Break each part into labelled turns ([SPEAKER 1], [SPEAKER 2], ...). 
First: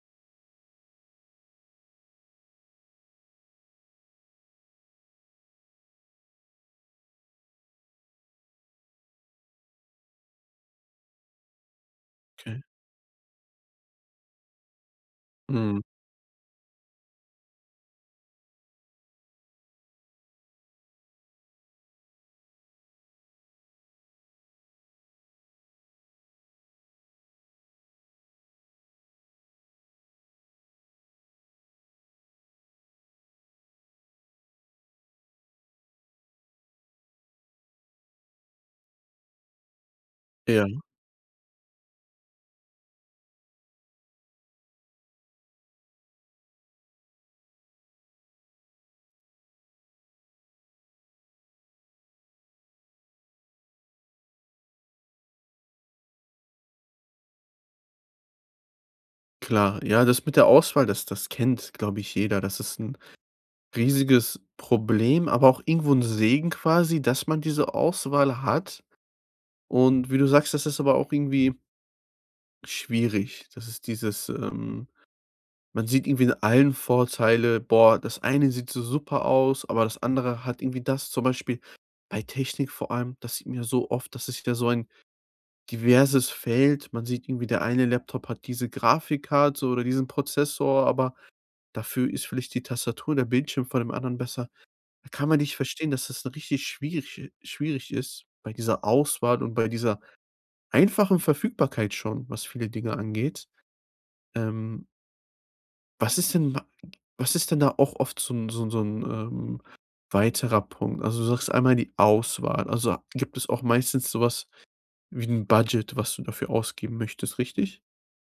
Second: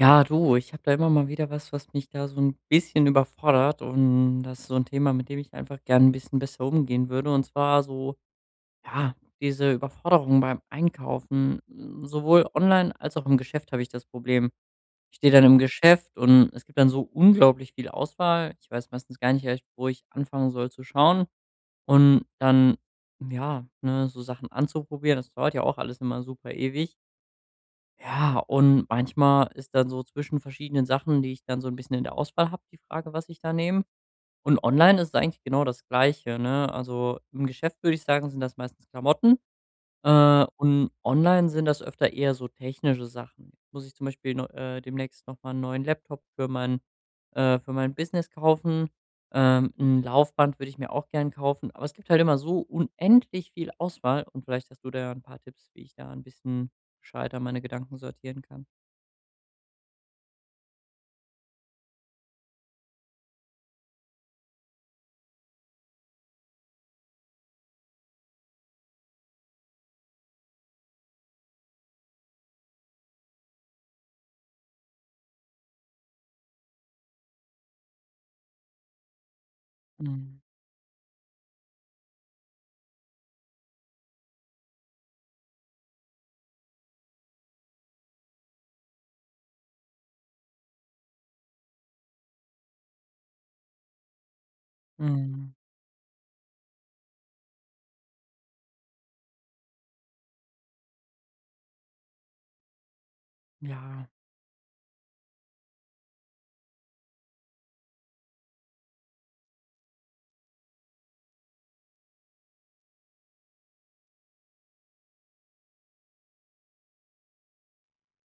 [SPEAKER 1] Ja, du, ich habe da immer mal wieder was, was mich da so ein bisschen überfordert, und das ist so ein Thema, mit dem ich einfach gern ein bisschen besser umgehen würde. Und zwar so, ja, diese Überforderung beim Einkaufen, sowohl
[SPEAKER 2] Okay.
[SPEAKER 1] online als auch im Geschäft habe ich das Problem. Ich stehe dann im
[SPEAKER 2] Mhm.
[SPEAKER 1] Geschäft und es gibt dann so unglaublich viel Auswahl. Ich weiß meistens gar nicht recht, wo ich anfangen soll zu schauen, und dann, ja, ne, so Sachen anzuprobieren. Das dauert ja auch alles immer super ewig. Ja, und manchmal ist dann so zwischen verschiedenen Sachen, die ich dann so ein bisschen in der Auswahl habe, die Frage, was ich da nehme. Und online ist es eigentlich genau das Gleiche, ne? Also, im Geschäft würde ich sagen, sind das meistens Klamotten. Äh,
[SPEAKER 2] Ja,
[SPEAKER 1] und online sind das öfter eher so technische Sachen. Jetzt muss ich zum Beispiel neu demnächst noch mal 'n neuen Laptop für mein Business kaufen. 'N Laufband würde ich mir auch gern kaufen, aber es gibt halt immer so unendlich viel Auswahl, und vielleicht hast du da ja 'n paar Tipps, wie ich da ein bisschen gescheiter meine Gedanken sortieren kann.
[SPEAKER 2] klar. Ja, das mit der Auswahl, das kennt, glaube ich, jeder. Das ist ein riesiges Problem, aber auch irgendwo ein Segen quasi, dass man diese Auswahl hat. Und wie du sagst, das ist aber auch irgendwie schwierig. Das ist dieses, man sieht irgendwie in allen Vorteile: „Boah, das eine sieht so super aus, aber das
[SPEAKER 1] Mhm,
[SPEAKER 2] andere hat irgendwie das.“ Zum Beispiel bei Technik vor allem, das sieht man ja so oft, das ist ja so ein diverses Feld. Man sieht irgendwie, der eine Laptop hat diese Grafikkarte oder diesen Prozessor, aber dafür ist vielleicht die Tastatur und der Bildschirm von dem anderen besser. Da kann man
[SPEAKER 1] mhm.
[SPEAKER 2] nicht verstehen, dass das richtig schwierig ist bei dieser Auswahl und bei dieser einfachen Verfügbarkeit schon, was viele Dinge angeht.
[SPEAKER 1] Ja.
[SPEAKER 2] Ähm, was ist denn wa was ist denn da auch oft so ein weiterer Punkt? Also, du sagst einmal die Auswahl. Also, gibt es auch meistens sowas wie ein Budget, was du dafür ausgeben möchtest, richtig?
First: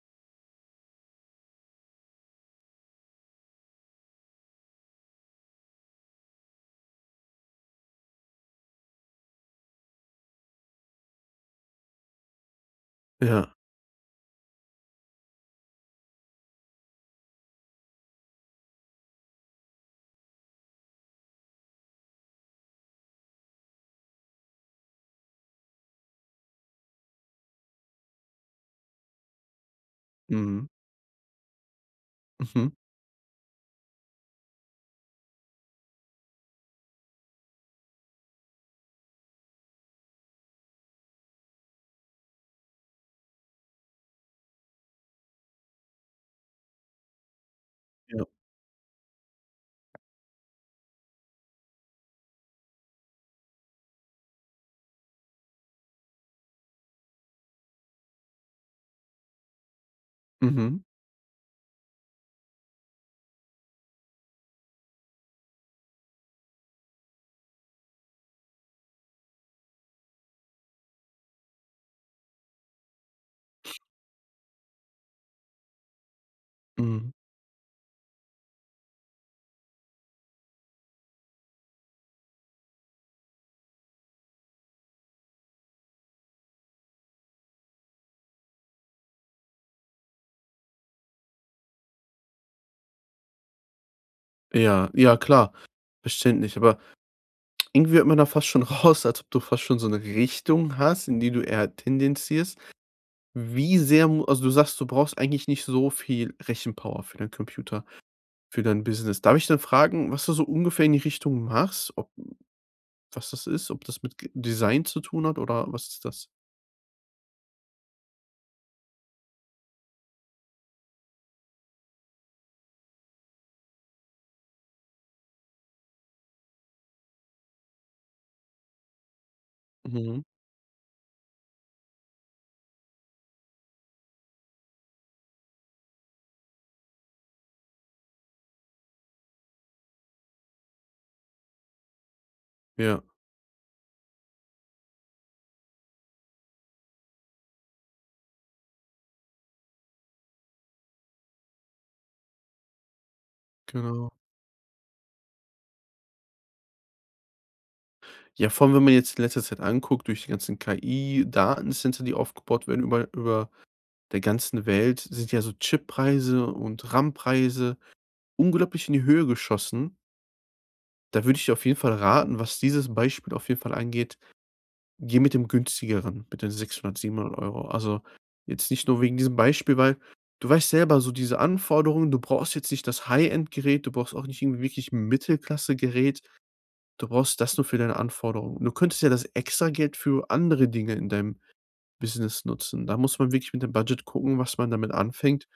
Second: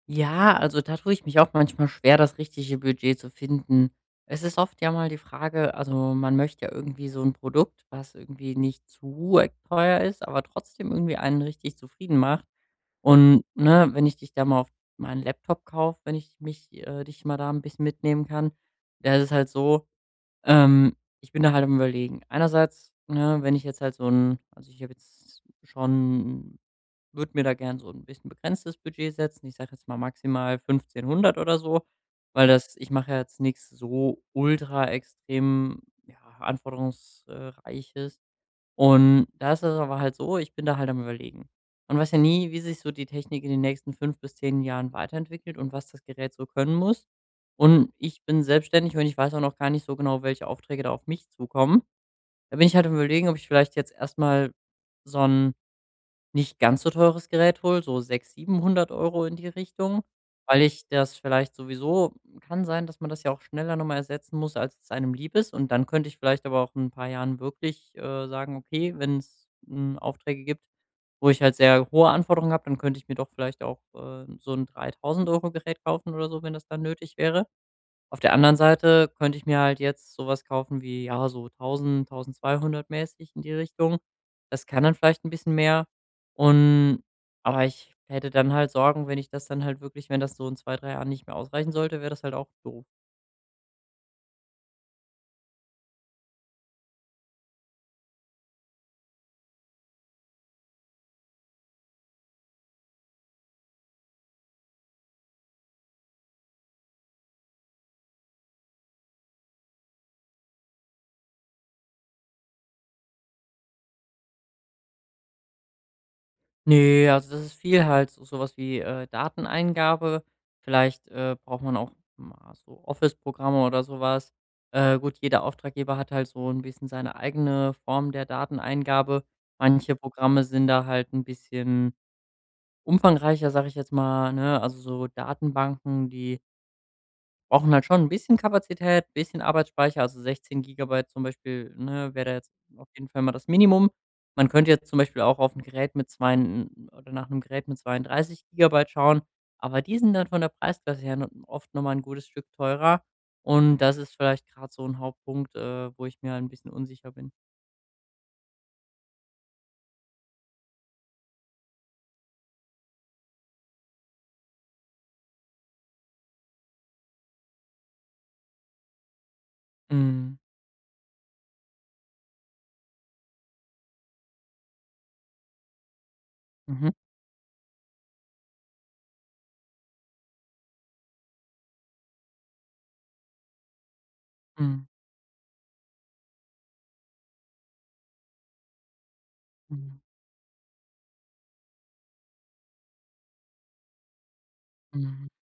[SPEAKER 1] Ja, also da tue ich mich auch manchmal schwer, das richtige Budget zu finden. Es ist oft ja mal die Frage, also man möchte ja irgendwie so ein Produkt, was irgendwie nicht zu e teuer ist, aber trotzdem irgendwie einen richtig zufrieden macht. Und,
[SPEAKER 2] Ja.
[SPEAKER 1] ne, wenn ich dich da mal auf meinen Laptop kaufe, wenn ich mich dich mal da ein bisschen mitnehmen kann, da ist es halt so, ähm, ich bin da halt am Überlegen. Einerseits, ne, wenn ich jetzt halt so 'n, also, ich habe jetzt schon würde mir da gern so ein bisschen begrenztes Budget setzen. Ich sage jetzt mal maximal
[SPEAKER 2] Mhm.
[SPEAKER 1] 1.500 oder so, weil
[SPEAKER 2] Mhm.
[SPEAKER 1] das ich mache ja jetzt nichts so ultra extrem, ja, anforderungsreiches. Und da ist es aber halt so, ich bin da halt am Überlegen. Man weiß ja nie, wie sich so die Technik in den nächsten 5 bis 10 Jahren weiterentwickelt und was das Gerät so können muss. Und ich
[SPEAKER 2] Ja.
[SPEAKER 1] bin selbstständig und ich weiß auch noch gar nicht so genau, welche Aufträge da auf mich zukommen. Da bin ich halt am Überlegen, ob ich vielleicht jetzt erstmal so 'n nicht ganz so teures Gerät hole, so 600, 700 € Euro in die Richtung, weil
[SPEAKER 2] Mhm.
[SPEAKER 1] ich das vielleicht sowieso, kann sein, dass man das ja auch schneller nochmal ersetzen muss, als es einem lieb ist. Und dann könnte ich vielleicht aber auch in 'n paar Jahren wirklich, sagen: „Okay, wenn's Aufträge gibt, wo ich halt sehr hohe Anforderungen habe, dann könnte ich mir doch vielleicht auch, so ein 3.000 Euro Gerät kaufen oder so, wenn das dann
[SPEAKER 2] Mhm.
[SPEAKER 1] nötig wäre.“ Auf der anderen Seite könnte ich mir halt jetzt sowas kaufen wie, ja, so 1.000, 1.200 mäßig in die Richtung. Das kann dann vielleicht ein bisschen mehr, und aber ich hätte dann halt Sorgen, wenn ich das dann halt wirklich wenn das so in 2, 3 Jahren nicht mehr ausreichen sollte, wäre das halt auch doof.
[SPEAKER 2] Ja, ja klar, verständlich. Aber irgendwie hört man da fast schon raus, als ob du fast schon so eine Richtung hast, in die du eher tendenzierst. Wie sehr mu Also, du sagst, du brauchst eigentlich nicht so viel Rechenpower für deinen Computer, für dein Business. Darf ich dann fragen, was du so ungefähr in die Richtung machst? Ob Was das ist? Ob das mit G Design zu tun hat oder was ist das?
[SPEAKER 1] Nee, also das ist viel halt so sowas wie, Dateneingabe. Vielleicht, braucht man auch mal so Office-Programme oder sowas. Gut, jeder Auftraggeber hat halt so ein bisschen seine eigene Form der Dateneingabe. Manche
[SPEAKER 2] Mhm.
[SPEAKER 1] Programme sind da halt ein bisschen umfangreicher, sag ich jetzt mal, ne? Also so Datenbanken, die brauchen halt schon ein bisschen Kapazität, ein bisschen Arbeitsspeicher, also 16 Gigabyte zum Beispiel, ne, wäre da jetzt auf
[SPEAKER 2] Ja,
[SPEAKER 1] jeden Fall mal das Minimum. Man könnte jetzt zum Beispiel auch auf ein Gerät mit zwei oder nach einem Gerät mit 32 Gigabyte schauen, aber die sind dann von der Preisklasse her no oft noch mal 'n gutes Stück teurer, und das
[SPEAKER 2] genau.
[SPEAKER 1] ist vielleicht gerade so ein Hauptpunkt, wo ich mir ein bisschen unsicher bin.
[SPEAKER 2] Ja, vor allem, wenn man jetzt in letzter Zeit anguckt, durch die ganzen KI-Datencenter, die aufgebaut werden über der ganzen Welt sind ja so Chippreise und RAM-Preise unglaublich in die Höhe geschossen.
[SPEAKER 1] Mhm.
[SPEAKER 2] Da würde ich dir auf jeden Fall raten, was dieses Beispiel auf jeden Fall angeht, geh mit dem günstigeren, mit den
[SPEAKER 1] Mhm.
[SPEAKER 2] 600, 700 Euro. Also, jetzt nicht nur wegen diesem Beispiel, weil du weißt selber, so diese Anforderungen, du brauchst jetzt nicht das High-End-Gerät, du brauchst auch nicht irgendwie
[SPEAKER 1] Mhm.
[SPEAKER 2] wirklich 'n Mittelklasse-Gerät, du brauchst das nur für deine Anforderungen. Du könntest ja das Extrageld
[SPEAKER 1] Mhm.
[SPEAKER 2] für andere Dinge in deinem Business nutzen. Da muss man wirklich mit dem Budget gucken, was man damit
[SPEAKER 1] Mhm.
[SPEAKER 2] anfängt.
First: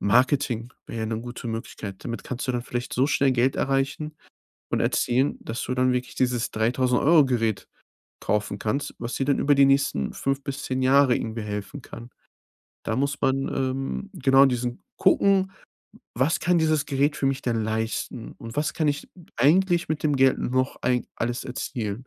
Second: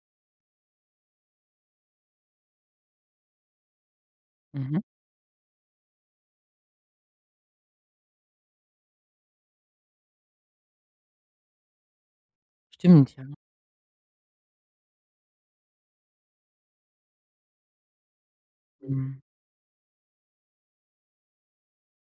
[SPEAKER 2] Marketing wäre ja 'ne gute Möglichkeit. Damit kannst du dann vielleicht so schnell Geld erreichen
[SPEAKER 1] Mhm.
[SPEAKER 2] und erzielen, dass du dann wirklich dieses 3.000 € Gerät kaufen kannst, was dir dann über die nächsten 5 bis 10 Jahre irgendwie helfen kann. Da
[SPEAKER 1] Stimmt,
[SPEAKER 2] muss
[SPEAKER 1] ja.
[SPEAKER 2] man, genau diesen gucken: „Was kann dieses Gerät für mich denn leisten und was kann ich
[SPEAKER 1] Mhm.
[SPEAKER 2] eigentlich mit dem Geld noch eig alles erzielen?“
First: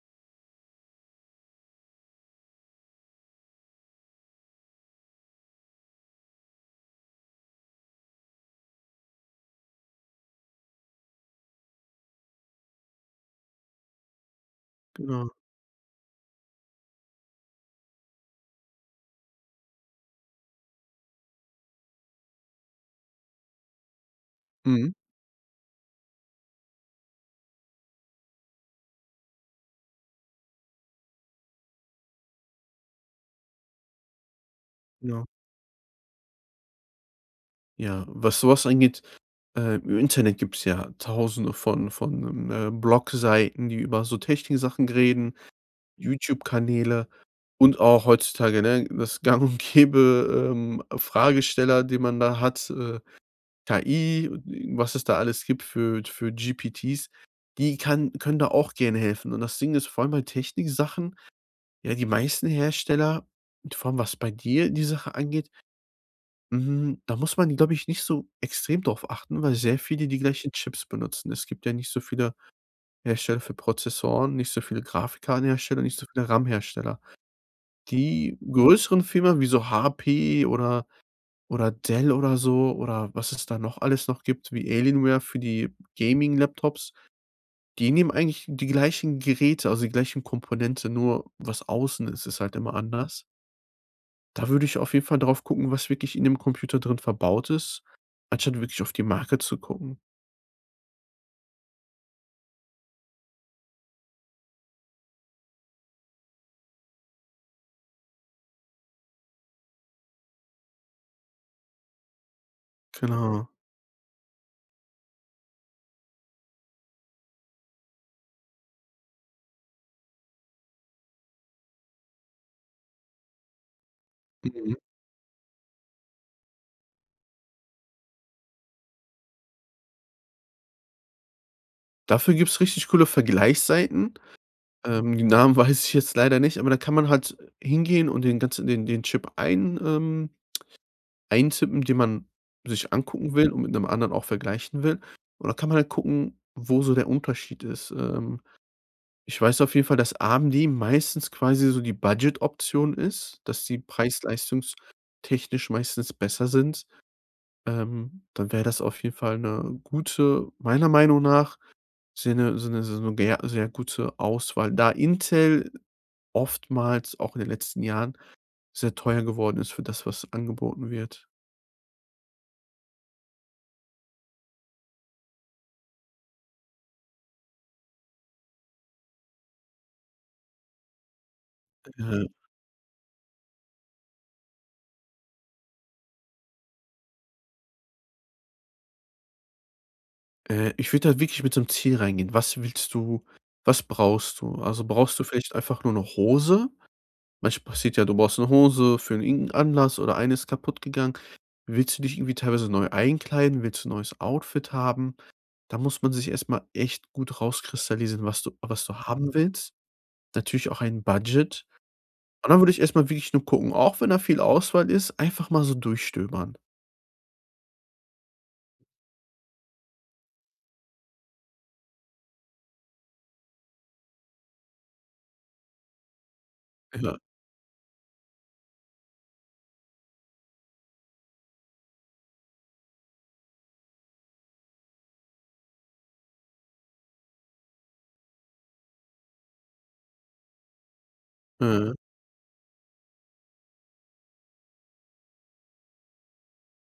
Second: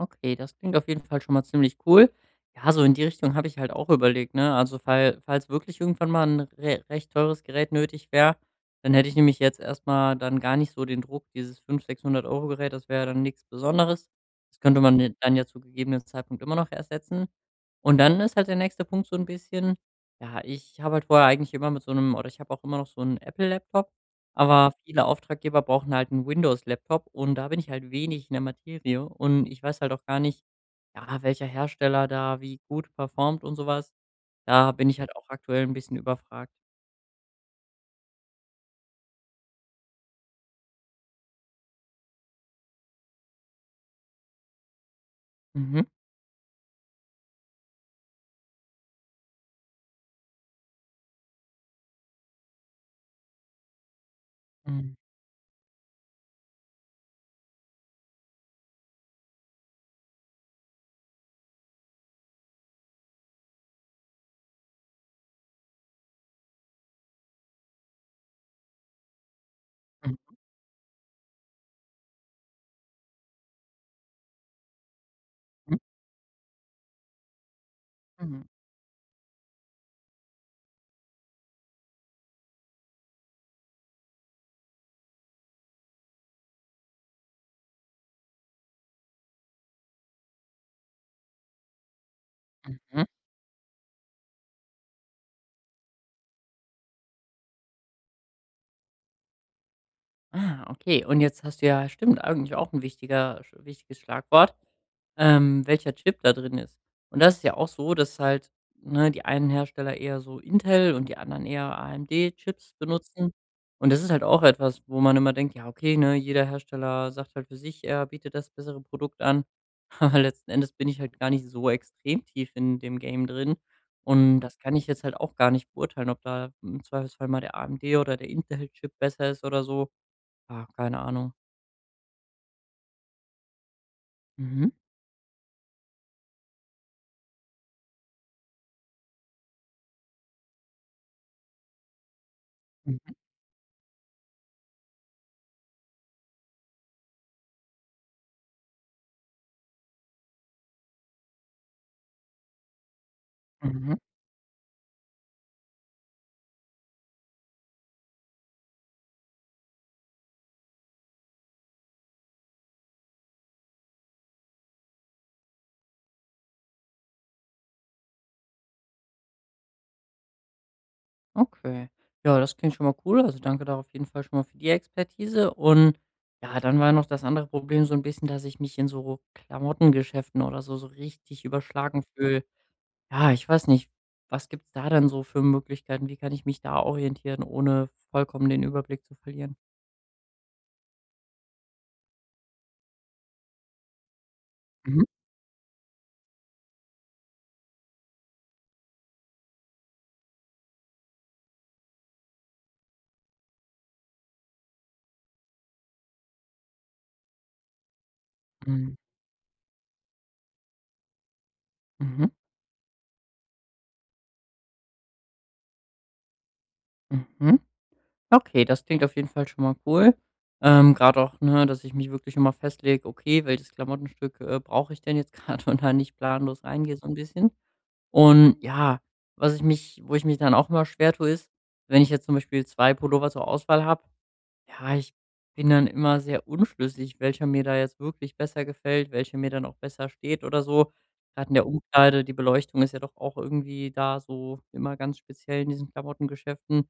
[SPEAKER 1] Okay, das klingt auf jeden Fall schon mal ziemlich cool. Ja, so in die Richtung habe ich halt auch überlegt, ne? Also, falls wirklich irgendwann mal ein re recht teures Gerät nötig wäre, dann hätte ich nämlich jetzt erstmal dann gar nicht so den Druck, dieses 500, 600 € Gerät, das wäre dann nichts Besonderes. Das könnte man ja
[SPEAKER 2] Genau.
[SPEAKER 1] dann ja zu gegebenen Zeitpunkt immer noch ersetzen. Und dann ist halt der nächste Punkt so ein bisschen, ja, ich habe halt vorher eigentlich immer mit so einem, oder ich habe auch immer noch so einen Apple-Laptop. Aber
[SPEAKER 2] Mhm.
[SPEAKER 1] viele Auftraggeber brauchen halt einen Windows-Laptop, und da bin ich halt wenig in der Materie und ich weiß halt auch gar nicht, ja, welcher Hersteller da wie gut performt und sowas. Da bin ich halt auch
[SPEAKER 2] Genau.
[SPEAKER 1] aktuell ein bisschen überfragt.
[SPEAKER 2] Ja, was sowas angeht, im Internet gibt's ja Tausende von Blogseiten, die über so Techniksachen reden.
[SPEAKER 1] Mhm.
[SPEAKER 2] YouTube-Kanäle und auch heutzutage, ne, das gang und gäbe, Fragesteller, den man da hat, KI, was
[SPEAKER 1] Mhm.
[SPEAKER 2] es da alles gibt für GPTs, die kann können da auch gerne helfen. Und das Ding ist vor allem bei Techniksachen, ja, die meisten Hersteller vor allem was bei dir die Sache angeht, da muss man, glaube ich, nicht so extrem drauf achten, weil sehr viele die
[SPEAKER 1] Mhm.
[SPEAKER 2] gleichen Chips benutzen. Es gibt ja nicht so viele Hersteller für Prozessoren, nicht so viele
[SPEAKER 1] Mhm.
[SPEAKER 2] Grafikkartenhersteller, nicht so viele RAM-Hersteller. Die
[SPEAKER 1] Mhm.
[SPEAKER 2] größeren Firmen wie so HP oder Dell oder so oder was es da noch alles noch gibt, wie Alienware für die Gaming-Laptops, die nehmen eigentlich die gleichen Geräte, also die gleichen Komponente, nur was außen ist, ist halt immer
[SPEAKER 1] Mhm.
[SPEAKER 2] anders. Da würde ich auf jeden Fall drauf gucken, was wirklich in dem Computer drin verbaut ist, anstatt wirklich auf die Marke zu gucken.
[SPEAKER 1] Ah, okay. Und jetzt hast du ja stimmt, eigentlich auch ein wichtiger sch wichtiges Schlagwort, welcher Chip da drin ist. Und das ist ja auch so, dass halt, ne, die einen Hersteller eher so Intel und die anderen eher AMD-Chips benutzen.
[SPEAKER 2] Genau.
[SPEAKER 1] Und das ist halt auch etwas, wo man immer denkt: „Ja, okay, ne, jeder Hersteller sagt halt für sich, er bietet das bessere Produkt an.“ Aber letzten Endes bin ich halt gar nicht so extrem tief in dem Game drin. Und das kann
[SPEAKER 2] Mhm.
[SPEAKER 1] ich jetzt halt auch gar nicht beurteilen, ob da im Zweifelsfall mal der AMD oder der Intel-Chip besser ist oder so. Ah, keine Ahnung.
[SPEAKER 2] Dafür gibt's richtig coole Vergleichsseiten.
[SPEAKER 1] Mhm.
[SPEAKER 2] Die Namen weiß ich jetzt leider nicht, aber da kann man halt hingehen und den Chip eintippen, den man sich
[SPEAKER 1] Mhm,
[SPEAKER 2] angucken will und mit 'nem anderen auch vergleichen will. Und dann kann man halt gucken, wo so der Unterschied ist. Ich weiß auf jeden Fall, dass AMD meistens quasi so die Budget-Option ist, dass die
[SPEAKER 1] mhm.
[SPEAKER 2] preis-leistungstechnisch meistens besser sind. Dann wäre das auf jeden Fall 'ne gute meiner Meinung nach sehr 'ne so 'ne so 'ne ger sehr gute Auswahl, da Intel oftmals auch in den letzten Jahren sehr teuer geworden ist für das, was angeboten wird.
[SPEAKER 1] Okay. Ja, das klingt schon mal cool. Also, danke da auf jeden Fall schon mal für die Expertise. Und ja, dann war noch das andere Problem so ein bisschen, dass ich mich in so Klamottengeschäften oder so so richtig überschlagen
[SPEAKER 2] Äh
[SPEAKER 1] fühle. Ja, ich weiß nicht, was gibt's da denn so für Möglichkeiten? Wie kann ich mich da orientieren, ohne vollkommen den Überblick zu verlieren?
[SPEAKER 2] Ich würde da wirklich mit so 'nem Ziel reingehen. Was brauchst du? Also,
[SPEAKER 1] Mhm,
[SPEAKER 2] brauchst du vielleicht einfach nur 'ne Hose? Manchmal passiert ja, du brauchst 'ne Hose für irgend 'n Anlass oder eine ist kaputt gegangen. Willst du dich irgendwie teilweise neu einkleiden? Willst du 'n neues Outfit haben? Da muss man sich erst mal echt gut rauskristallisieren, was du
[SPEAKER 1] mhm,
[SPEAKER 2] haben willst. Natürlich auch ein Budget.
[SPEAKER 1] mhm,
[SPEAKER 2] Und dann würde ich erst mal wirklich nur gucken, auch wenn da viel Auswahl ist, einfach mal so durchstöbern.
[SPEAKER 1] mhm. Okay, das klingt auf jeden Fall schon mal cool. Gerade auch, ne, dass ich mich wirklich schon mal festlege, okay, welches Klamottenstück brauche ich denn jetzt gerade und da nicht planlos reingehe so ein
[SPEAKER 2] Ja.
[SPEAKER 1] bisschen. Und ja, was ich mich, wo ich mich dann auch immer schwer tue, ist, wenn ich jetzt zum Beispiel zwei Pullover zur Auswahl habe, ja, ich bin dann immer sehr unschlüssig, welcher mir da jetzt wirklich besser gefällt, welcher mir dann auch besser steht oder so. Gerade in der
[SPEAKER 2] Mhm.
[SPEAKER 1] Umkleide, die Beleuchtung ist ja doch auch irgendwie da so immer ganz speziell in diesen Klamottengeschäften.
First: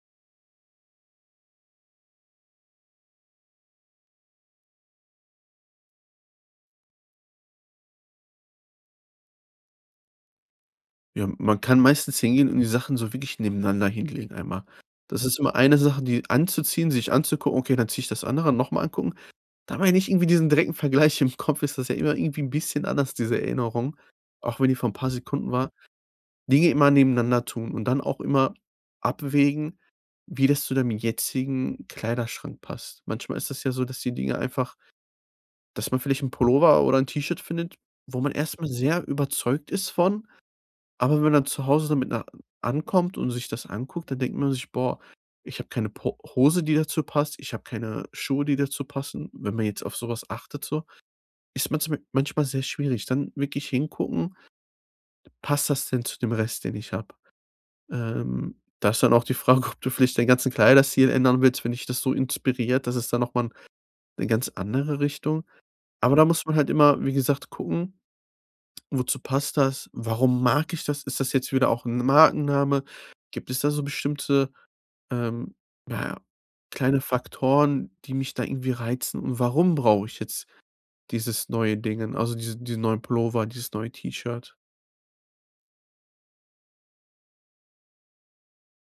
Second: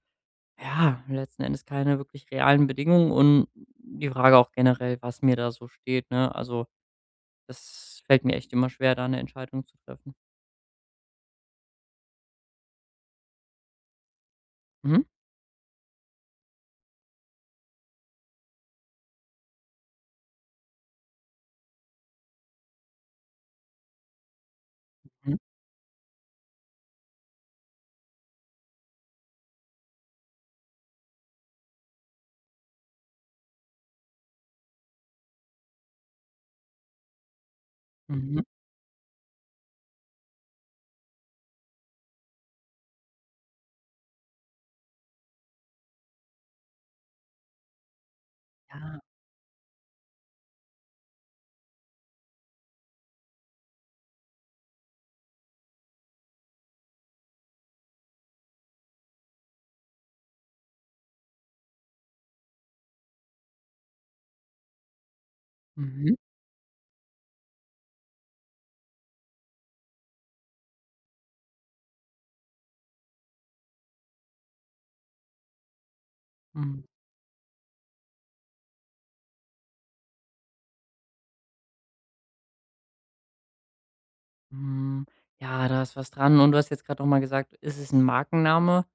[SPEAKER 1] Ja, letzten Endes keine wirklich realen Bedingungen und die Frage auch generell, was mir da so steht, ne? Also, das fällt mir echt immer schwer, da eine Entscheidung zu treffen.
[SPEAKER 2] Ja, man kann meistens hingehen und die Sachen so wirklich nebeneinander hinlegen einmal.
[SPEAKER 1] Mhm,
[SPEAKER 2] Das ist immer eine Sache, die anzuziehen, sich anzugucken, okay, dann ziehe ich das andere noch mal angucken. Da man ja nicht irgendwie diesen direkten Vergleich im Kopf ist das ja immer irgendwie ein bisschen anders, diese Erinnerung, auch wenn die vor 'n paar
[SPEAKER 1] mhm,
[SPEAKER 2] Sekunden war. Dinge immer nebeneinander tun und dann auch immer abwägen, wie das zu deinem jetzigen Kleiderschrank passt. Manchmal ist das ja so, dass die Dinge einfach dass man vielleicht 'n Pullover oder ein T-Shirt findet, wo man
[SPEAKER 1] mhm,
[SPEAKER 2] erst mal sehr überzeugt ist von, aber wenn man dann zu Hause damit ankommt und sich das anguckt, dann denkt man sich: „Boah, ich habe keine Po Hose, die dazu passt. Ich habe keine Schuhe, die dazu
[SPEAKER 1] ja,
[SPEAKER 2] passen.“ Wenn man jetzt auf sowas achtet so, ist man manchmal sehr schwierig. Dann wirklich hingucken: „Passt das denn zu dem Rest, den ich habe?“ da ist dann auch die Frage, ob du vielleicht deinen ganzen Kleiderstil ändern willst, wenn dich das so inspiriert. Das ist dann noch mal 'ne ganz andere Richtung. Aber
[SPEAKER 1] mhm,
[SPEAKER 2] da muss man halt immer, wie gesagt, gucken. Wozu passt das? Warum mag ich das? Ist das jetzt wieder auch ein Markenname? Gibt es da so bestimmte, ähm, na ja,
[SPEAKER 1] mhm,
[SPEAKER 2] kleine Faktoren, die mich da irgendwie reizen? Und warum brauche ich jetzt dieses neue Dingen, also diesen neuen Pullover, dieses neue T-Shirt?
[SPEAKER 1] hm. Ja, da ist was dran, und du hast jetzt gerade noch mal gesagt, ist es ein Markenname?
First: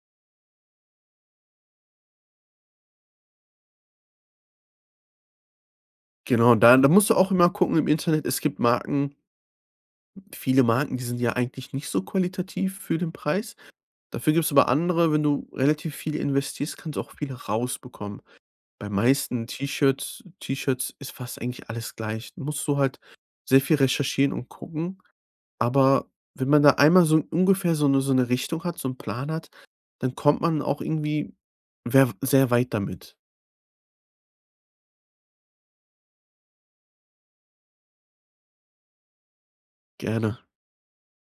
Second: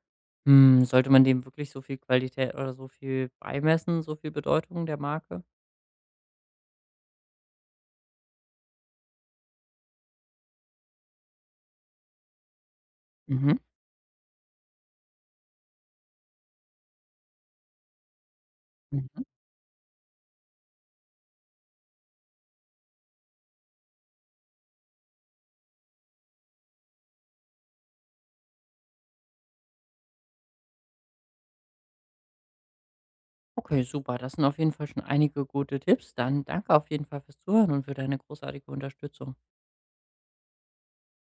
[SPEAKER 1] Hm, sollte man dem wirklich so viel Qualität oder so viel beimessen, so viel Bedeutung der Marke?
[SPEAKER 2] Genau, da musst du auch immer gucken im Internet, es gibt Marken viele Marken, die sind ja eigentlich nicht so qualitativ für den Preis.
[SPEAKER 1] Mhm,
[SPEAKER 2] Dafür gibt es aber andere, wenn du relativ viel investierst, kannst du auch viel rausbekommen. Bei
[SPEAKER 1] mhm.
[SPEAKER 2] meisten T-Shirts ist fast eigentlich alles gleich. Musst du halt sehr viel recherchieren und gucken, aber wenn man da einmal so ungefähr so 'ne Richtung hat, so einen Plan hat, dann kommt man auch irgendwie wer sehr weit damit.
[SPEAKER 1] Okay, super. Das sind auf jeden Fall schon einige gute Tipps. Dann danke auf jeden Fall fürs Zuhören und für deine großartige Unterstützung.
[SPEAKER 2] Gerne.